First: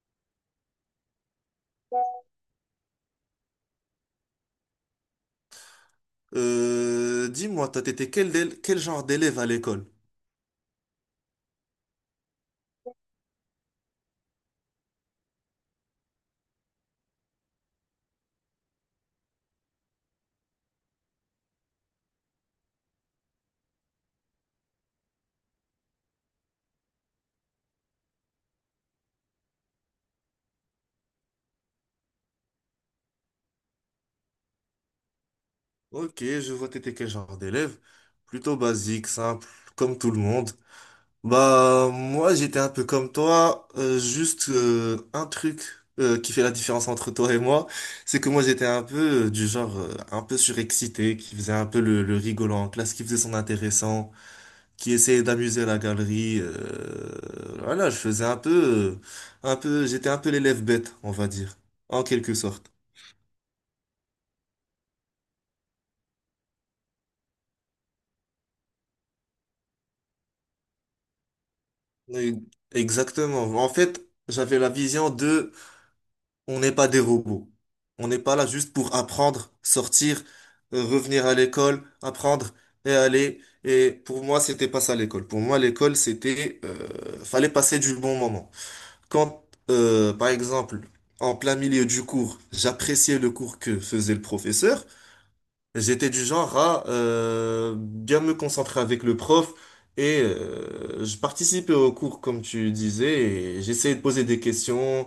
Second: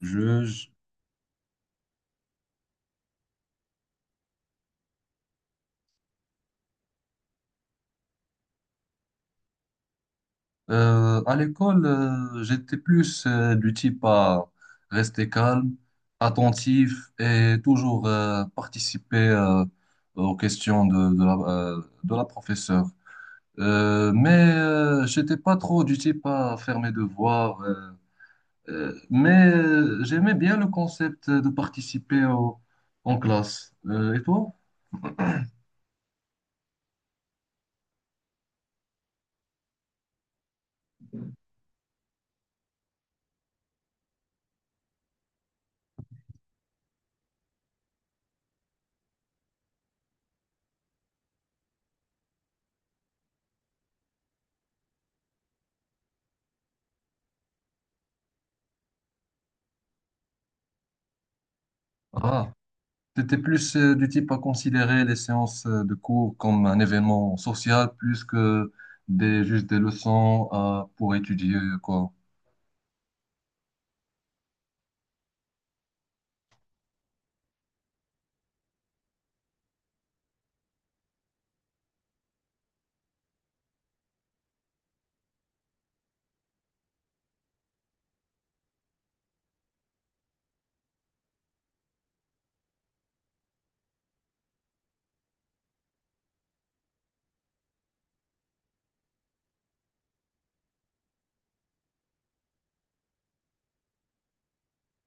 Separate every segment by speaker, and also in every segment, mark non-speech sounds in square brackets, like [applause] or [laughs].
Speaker 1: Je, je-
Speaker 2: Dis-moi, t'as été quel, dél- quel genre d'élève à l'école?
Speaker 1: à l'école, j'étais plus du type à rester calme, attentif et toujours participer aux questions de la professeure. J'étais pas trop du type à faire mes devoirs. J'aimais bien le concept de en classe. Et toi?
Speaker 2: Ok, je vois t'étais quel genre d'élève? Plutôt basique, simple, comme tout le monde. Bah, moi, j'étais un peu comme toi, juste un truc qui fait la différence entre toi et moi, c'est que moi, j'étais un peu du genre un peu surexcité, qui faisait un peu le rigolant en classe, qui faisait son intéressant, qui essayait d'amuser la galerie. Voilà, je faisais un peu, j'étais un peu l'élève bête, on va dire, en quelque sorte.
Speaker 1: T'étais plus du type à considérer les séances de cours comme un événement social plus que juste des pour étudier, quoi.
Speaker 2: Oui, exactement. En fait, j'avais la vision de on n'est pas des robots. On n'est pas là juste pour apprendre, sortir, revenir à l'école, apprendre et aller. Et pour moi, c'était pas ça l'école. Pour moi, l'école, c'était fallait passer du bon moment. Quand, Par exemple, en plein milieu du cours, j'appréciais le cours que faisait le professeur. J'étais du genre à bien me concentrer avec le prof et je participais au cours comme tu disais et j'essayais de poser des questions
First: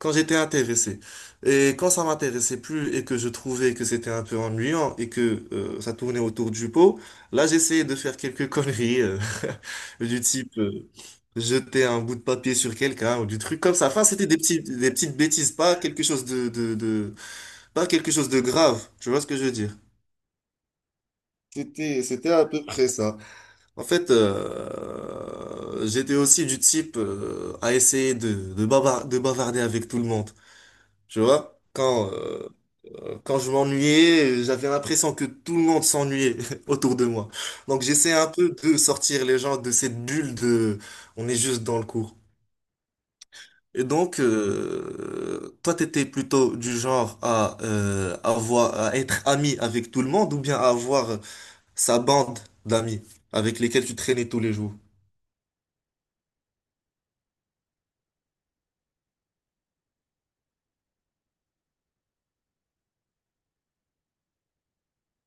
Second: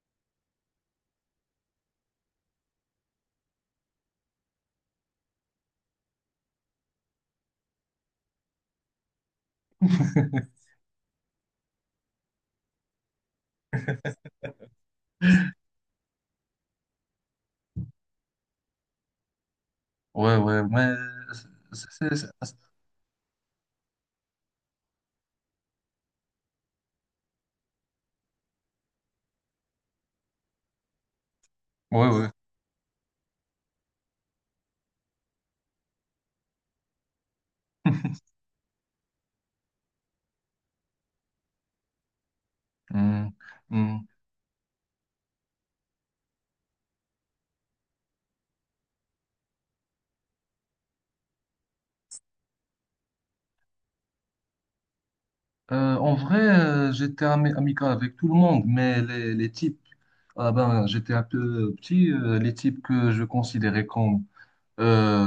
Speaker 2: quand j'étais intéressé. Et quand ça m'intéressait plus et que je trouvais que c'était un peu ennuyant et que ça tournait autour du pot, là j'essayais de faire quelques conneries [laughs] du type
Speaker 1: [laughs]
Speaker 2: jeter un bout de papier sur quelqu'un ou du truc comme ça. Enfin, c'était des petits, des petites bêtises, pas quelque chose de, pas quelque chose de grave. Tu vois ce que je veux dire?
Speaker 1: Ouais, ouais, mais... c'est-
Speaker 2: C'était,
Speaker 1: c'est-
Speaker 2: c'était à
Speaker 1: c'est-
Speaker 2: peu près ça. En fait, j'étais aussi du type à essayer de bavarder avec tout le monde. Tu vois?
Speaker 1: Ouais, ouais.
Speaker 2: Quand je m'ennuyais, j'avais l'impression que tout le monde s'ennuyait [laughs] autour de moi. Donc j'essaie
Speaker 1: [laughs]
Speaker 2: un peu de sortir les gens de cette bulle de on est juste dans le cours.
Speaker 1: Hmm,
Speaker 2: Et
Speaker 1: hmm.
Speaker 2: donc, toi, t'étais plutôt du genre à, à être ami avec tout le monde ou bien à avoir sa bande d'amis avec lesquels tu traînais tous les jours.
Speaker 1: En vrai, j'étais amical avec tout le monde, mais les types, ah ben, j'étais un peu petit, les types que je considérais comme euh,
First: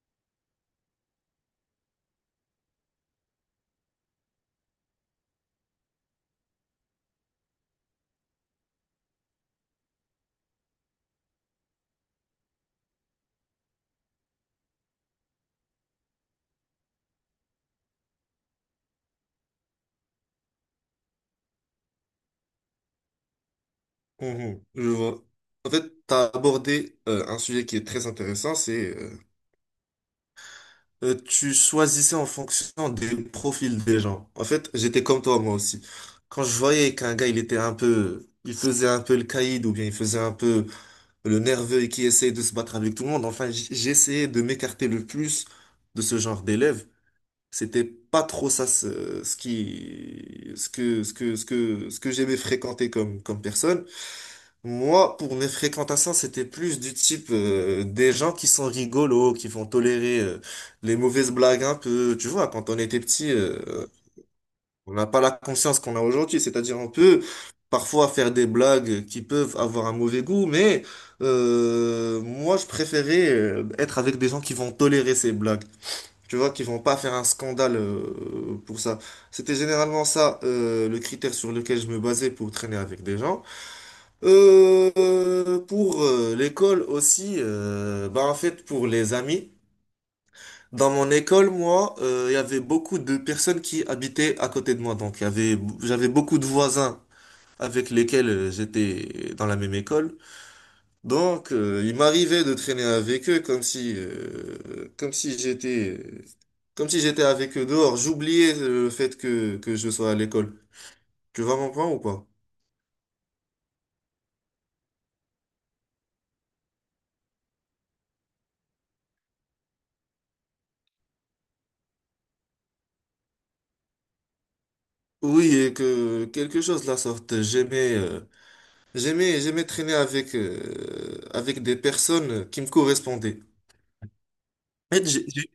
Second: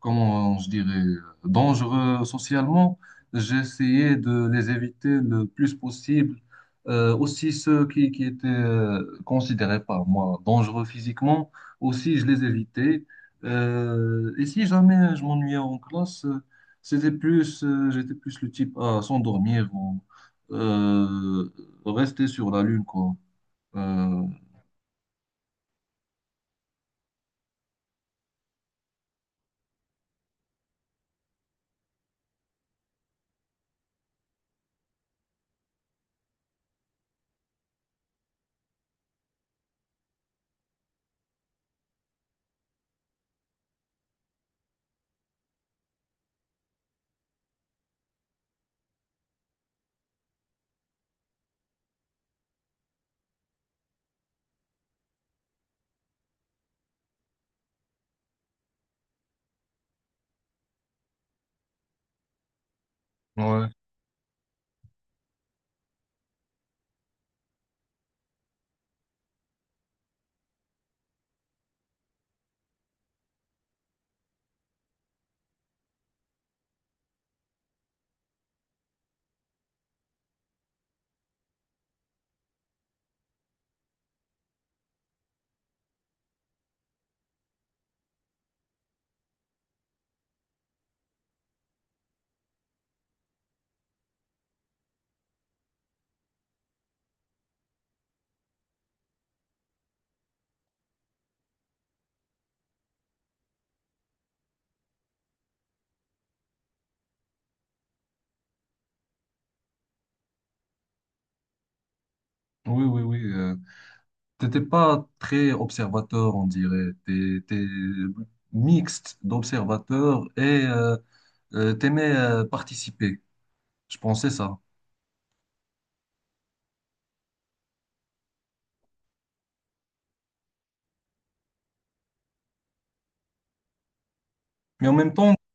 Speaker 1: comment je dirais, dangereux socialement. J'essayais de les éviter le plus possible. Aussi ceux qui étaient considérés par moi dangereux physiquement, aussi je les évitais. Et si jamais je m'ennuyais en classe, c'était j'étais plus le type à s'endormir ou euh, rester sur la lune, quoi. Euh,
Speaker 2: Mhm, je vois. En fait, tu as abordé un sujet qui est très intéressant, c'est tu choisissais en fonction des profils des gens. En fait, j'étais comme toi moi aussi. Quand je voyais qu'un gars, il était un peu, il faisait un peu le caïd ou bien il faisait un peu le nerveux et qui essayait de se battre avec tout le monde, enfin, j'essayais de m'écarter le plus de ce genre d'élèves. C'était pas trop ça ce, ce qui ce que ce que ce que ce que j'aimais fréquenter comme personne. Moi, pour mes fréquentations, c'était plus du type des gens qui sont rigolos, qui vont tolérer les mauvaises blagues un peu. Tu vois, quand on était petit,
Speaker 1: ouais.
Speaker 2: on n'a pas la conscience qu'on a aujourd'hui. C'est-à-dire, on peut parfois faire des blagues qui peuvent avoir un mauvais goût, mais moi, je préférais être avec des gens qui vont tolérer ces blagues. Tu vois qu'ils vont pas faire un scandale pour ça. C'était généralement ça le critère sur lequel je me basais pour traîner avec des gens. Pour L'école aussi, bah en fait pour les amis. Dans mon école, moi, il y avait beaucoup de personnes qui habitaient à côté de moi. Donc il y avait, j'avais beaucoup de voisins avec lesquels j'étais dans la même école. Donc, il m'arrivait de traîner avec eux comme si comme si j'étais avec eux dehors. J'oubliais le fait que je sois à l'école. Tu vas comprendre ou pas?
Speaker 1: Oui, oui, oui. T'étais pas très observateur, on dirait. T'es mixte d'observateur et t'aimais participer. Je pensais ça.
Speaker 2: Oui, et que quelque chose de la sorte. J'aimais traîner avec, avec des personnes qui me correspondaient.
Speaker 1: Mais
Speaker 2: En fait,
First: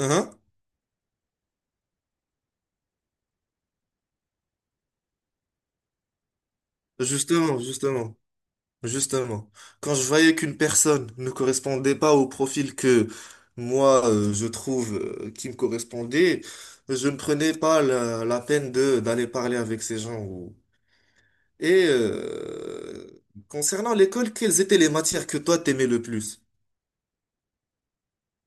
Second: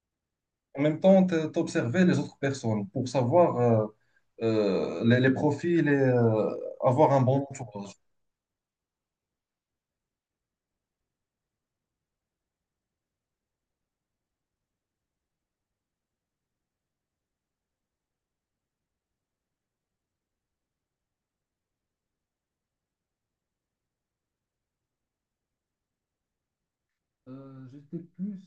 Speaker 2: hein.
Speaker 1: en même temps, t'observais les autres personnes pour savoir les profils et avoir un bon
Speaker 2: Justement,
Speaker 1: entourage.
Speaker 2: justement. Justement, quand je voyais qu'une personne ne correspondait pas au profil que moi je trouve qui me correspondait, je ne prenais pas la peine de d'aller parler avec ces gens. Ou... et concernant l'école, quelles étaient les matières que toi t'aimais le plus?
Speaker 1: J'étais plus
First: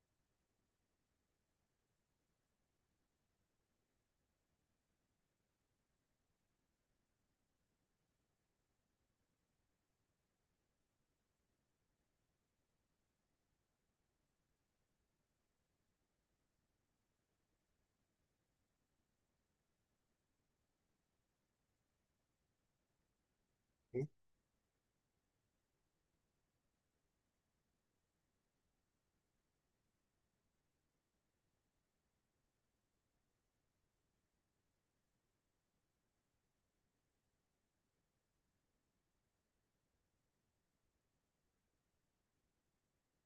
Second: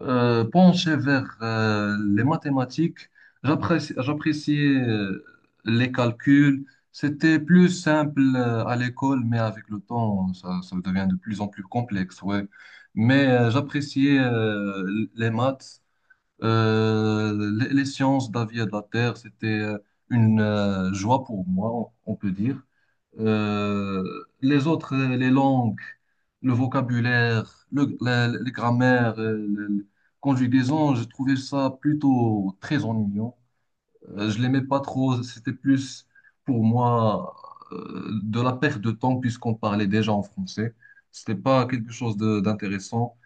Speaker 1: penché vers les mathématiques. J'appréciais les calculs. C'était plus simple à l'école, mais avec le temps, ça devient de plus en plus complexe, ouais. Mais j'appréciais les maths. Les sciences de la vie et de la terre, c'était une joie pour moi, on peut dire. Euh, les langues, le vocabulaire, les grammaires, les conjugaisons, je trouvais ça plutôt très ennuyant. Je l'aimais pas trop, c'était plus pour moi de la perte de temps puisqu'on parlait déjà en français. C'était pas quelque chose d'intéressant.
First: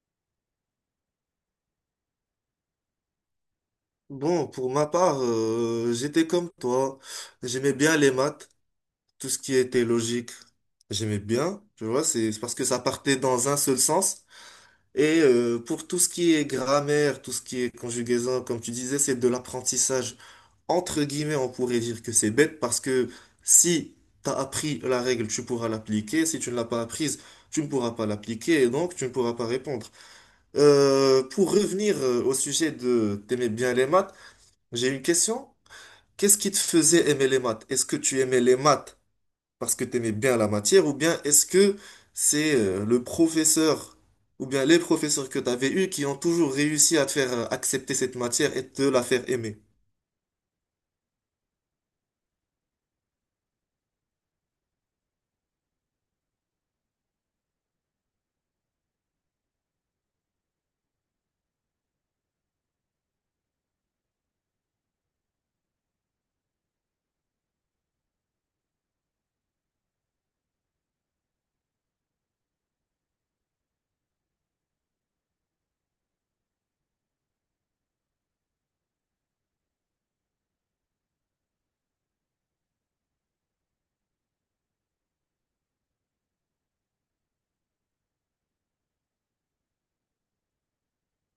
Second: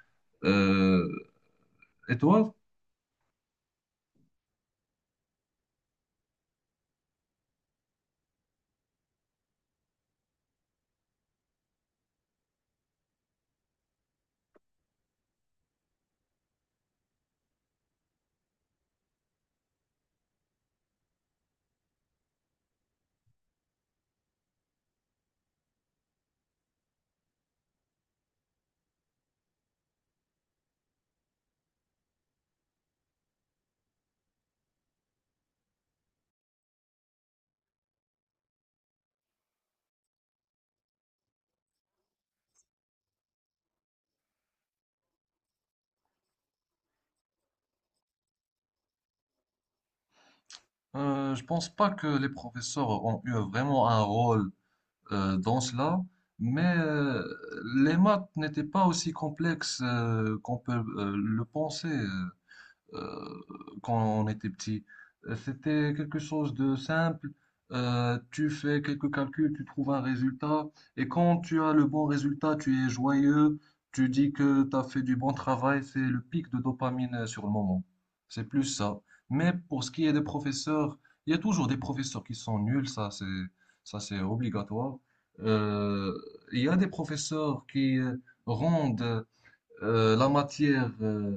Speaker 1: Euh, et toi,
Speaker 2: Bon, pour ma part, j'étais comme toi. J'aimais bien les maths, tout ce qui était logique. J'aimais bien, tu vois, c'est parce que ça partait dans un seul sens. Et pour tout ce qui est grammaire, tout ce qui est conjugaison, comme tu disais, c'est de l'apprentissage. Entre guillemets, on pourrait dire que c'est bête parce que si tu as appris la règle, tu pourras l'appliquer. Si tu ne l'as pas apprise, tu ne pourras pas l'appliquer et donc tu ne pourras pas répondre. Pour revenir Au sujet de t'aimer bien les maths, j'ai une question. Qu'est-ce qui te faisait aimer les maths? Est-ce que tu aimais les maths parce que t'aimais bien la matière, ou bien est-ce que c'est le professeur, ou bien les professeurs que t'avais eus qui ont toujours réussi à te faire accepter cette matière et te la faire aimer?
Speaker 1: Je pense pas que les professeurs ont eu vraiment un rôle dans cela, mais les maths n'étaient pas aussi complexes qu'on peut le penser. Euh, Quand on était petit. C'était quelque chose de simple. Tu fais quelques calculs, tu trouves un résultat, et quand tu as le bon résultat, tu es joyeux, tu dis que tu as fait du bon travail, c'est le pic de dopamine sur le moment. C'est plus ça. Mais pour ce qui est des professeurs, il y a toujours des professeurs qui sont nuls, ça c'est obligatoire. Euh, il y a des professeurs qui rendent la matière,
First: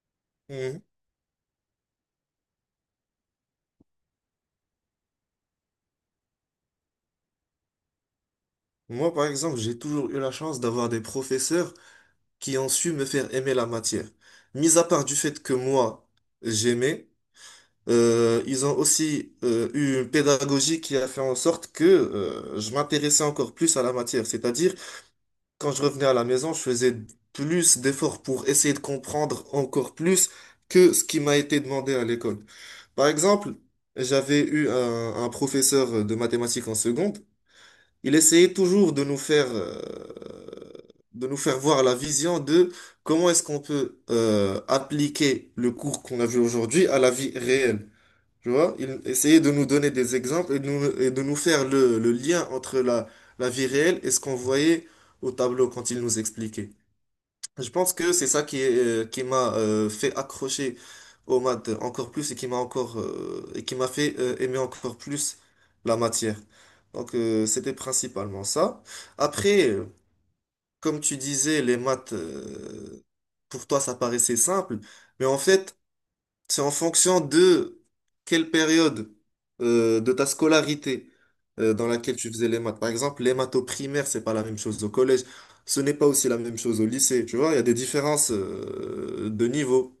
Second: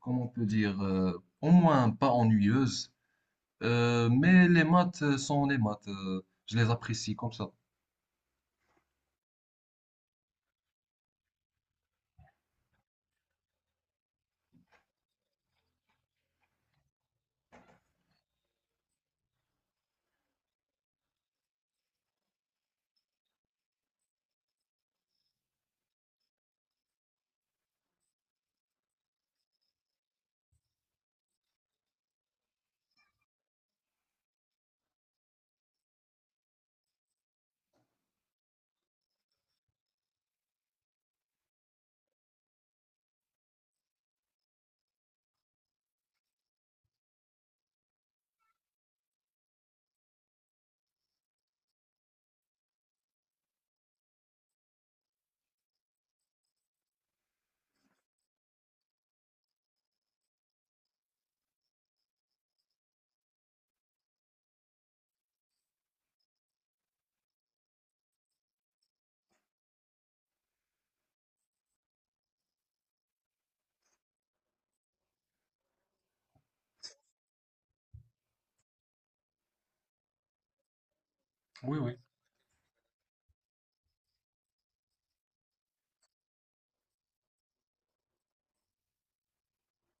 Speaker 1: comment on peut dire,
Speaker 2: Mhm.
Speaker 1: au moins pas ennuyeuse. Mais les maths sont les maths, je les apprécie comme ça.
Speaker 2: Moi, par exemple, j'ai toujours eu la chance d'avoir des professeurs qui ont su me faire aimer la matière. Mis à part du fait que moi, j'aimais, ils ont aussi eu une pédagogie qui a fait en sorte que je m'intéressais encore plus à la matière. C'est-à-dire quand je revenais à la maison, je faisais plus d'efforts pour essayer de comprendre encore plus que ce qui m'a été demandé à l'école. Par exemple, j'avais eu un professeur de mathématiques en seconde. Il essayait toujours de nous faire voir la vision de comment est-ce qu'on peut appliquer le cours qu'on a vu aujourd'hui à la vie réelle. Tu vois, il essayait de nous donner des exemples et de nous faire le lien entre la, la vie réelle et ce qu'on voyait au tableau quand il nous expliquait. Je pense que c'est ça qui m'a fait accrocher aux maths encore plus et qui m'a encore et qui m'a fait aimer encore plus la matière. Donc c'était principalement ça. Après, comme tu disais, les maths, pour toi, ça paraissait simple, mais en fait, c'est en fonction de quelle période de ta scolarité
Speaker 1: Oui,
Speaker 2: dans
Speaker 1: oui.
Speaker 2: laquelle tu faisais les maths. Par exemple, les maths au primaire, c'est pas la même chose au collège. Ce n'est pas aussi la même chose au lycée. Tu vois, il y a des différences de niveau.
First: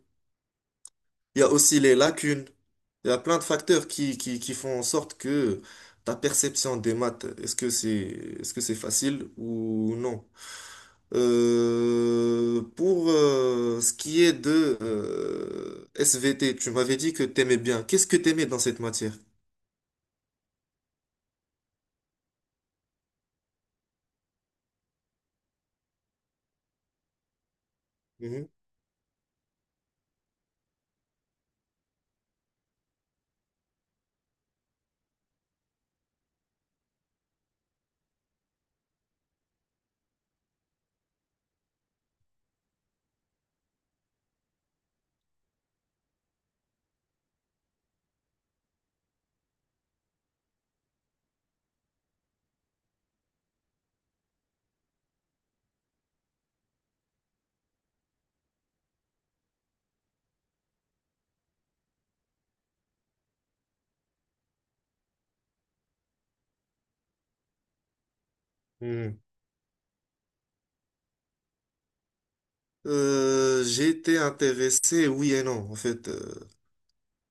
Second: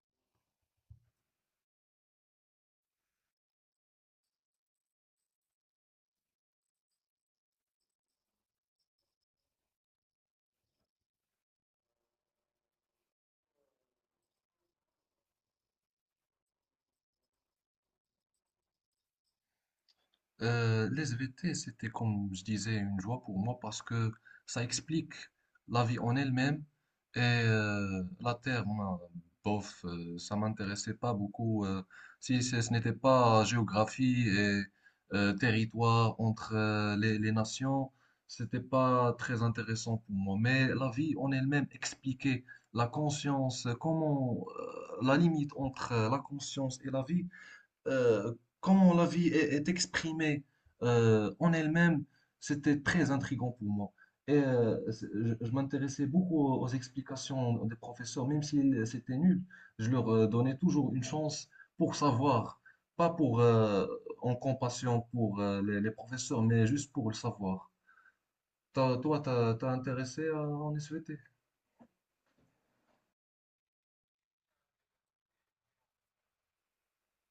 Speaker 2: Il y a aussi les lacunes. Il y a plein de facteurs qui font en sorte que ta perception des maths, est-ce que c'est facile ou non? Pour ce qui est de SVT, tu m'avais dit que t'aimais bien. Qu'est-ce que t'aimais dans cette matière?
Speaker 1: Les SVT, c'était comme je disais une joie pour moi parce que ça explique la vie en elle-même et la
Speaker 2: Mhm,
Speaker 1: Terre, moi, bof, ça m'intéressait pas beaucoup. Si ce n'était pas géographie et territoire entre les nations, c'était pas très intéressant pour moi. Mais la vie en elle-même expliquait la conscience, comment la limite entre la conscience et la vie euh, comment la vie est exprimée en elle-même, c'était très intriguant pour moi. Et je m'intéressais beaucoup aux explications des professeurs, même si c'était nul, je leur donnais toujours une chance pour savoir, pas pour en compassion pour les professeurs, mais juste pour le savoir.
Speaker 2: mhm.
Speaker 1: T'as intéressé à en SVT?
Speaker 2: J'ai intéressé, oui et non. En fait,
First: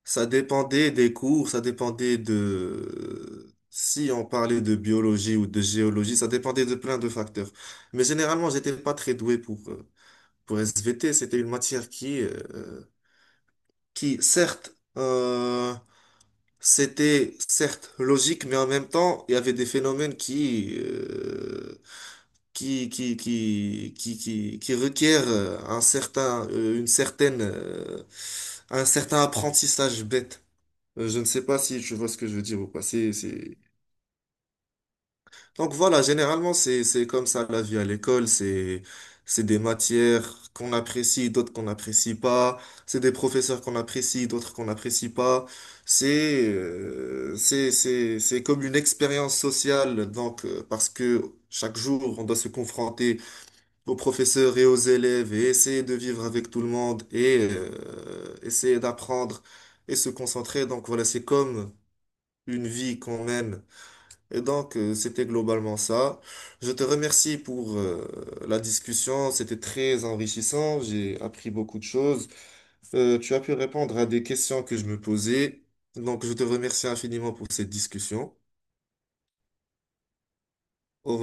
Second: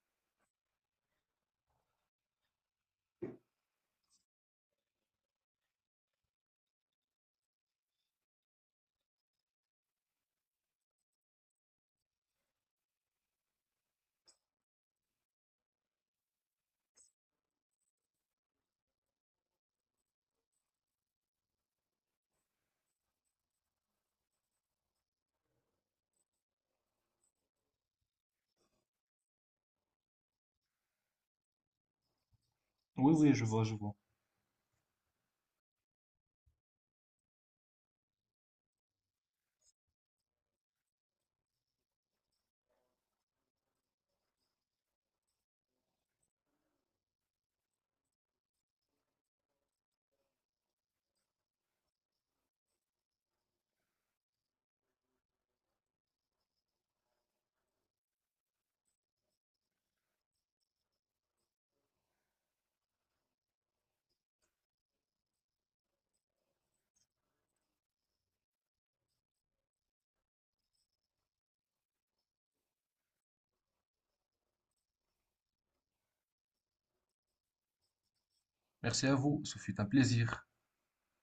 Speaker 2: ça dépendait des cours, ça dépendait de... Si on parlait de biologie ou de géologie, ça dépendait de plein de facteurs. Mais généralement, j'étais pas très doué pour SVT. C'était une matière qui certes, euh, c'était certes logique, mais en même temps, il y avait des phénomènes qui requièrent un certain apprentissage bête. Je ne sais pas si tu vois ce que je veux dire ou pas.
Speaker 1: Oui, oui, je vois, je vois.
Speaker 2: Donc voilà, généralement, c'est comme ça la vie à l'école. C'est des matières qu'on apprécie, d'autres qu'on n'apprécie pas. C'est des professeurs qu'on apprécie, d'autres qu'on n'apprécie pas. C'est comme une expérience sociale. Donc, parce que chaque jour, on doit se confronter aux professeurs et aux élèves et essayer de vivre avec tout le monde et essayer d'apprendre et se concentrer. Donc voilà, c'est comme une vie qu'on mène et donc, c'était globalement ça. Je te remercie pour la discussion. C'était très enrichissant. J'ai appris beaucoup de choses. Tu as pu répondre à des questions que je me posais. Donc, je te remercie infiniment pour cette discussion.
Speaker 1: Merci à vous, ce fut un plaisir.
Speaker 2: Au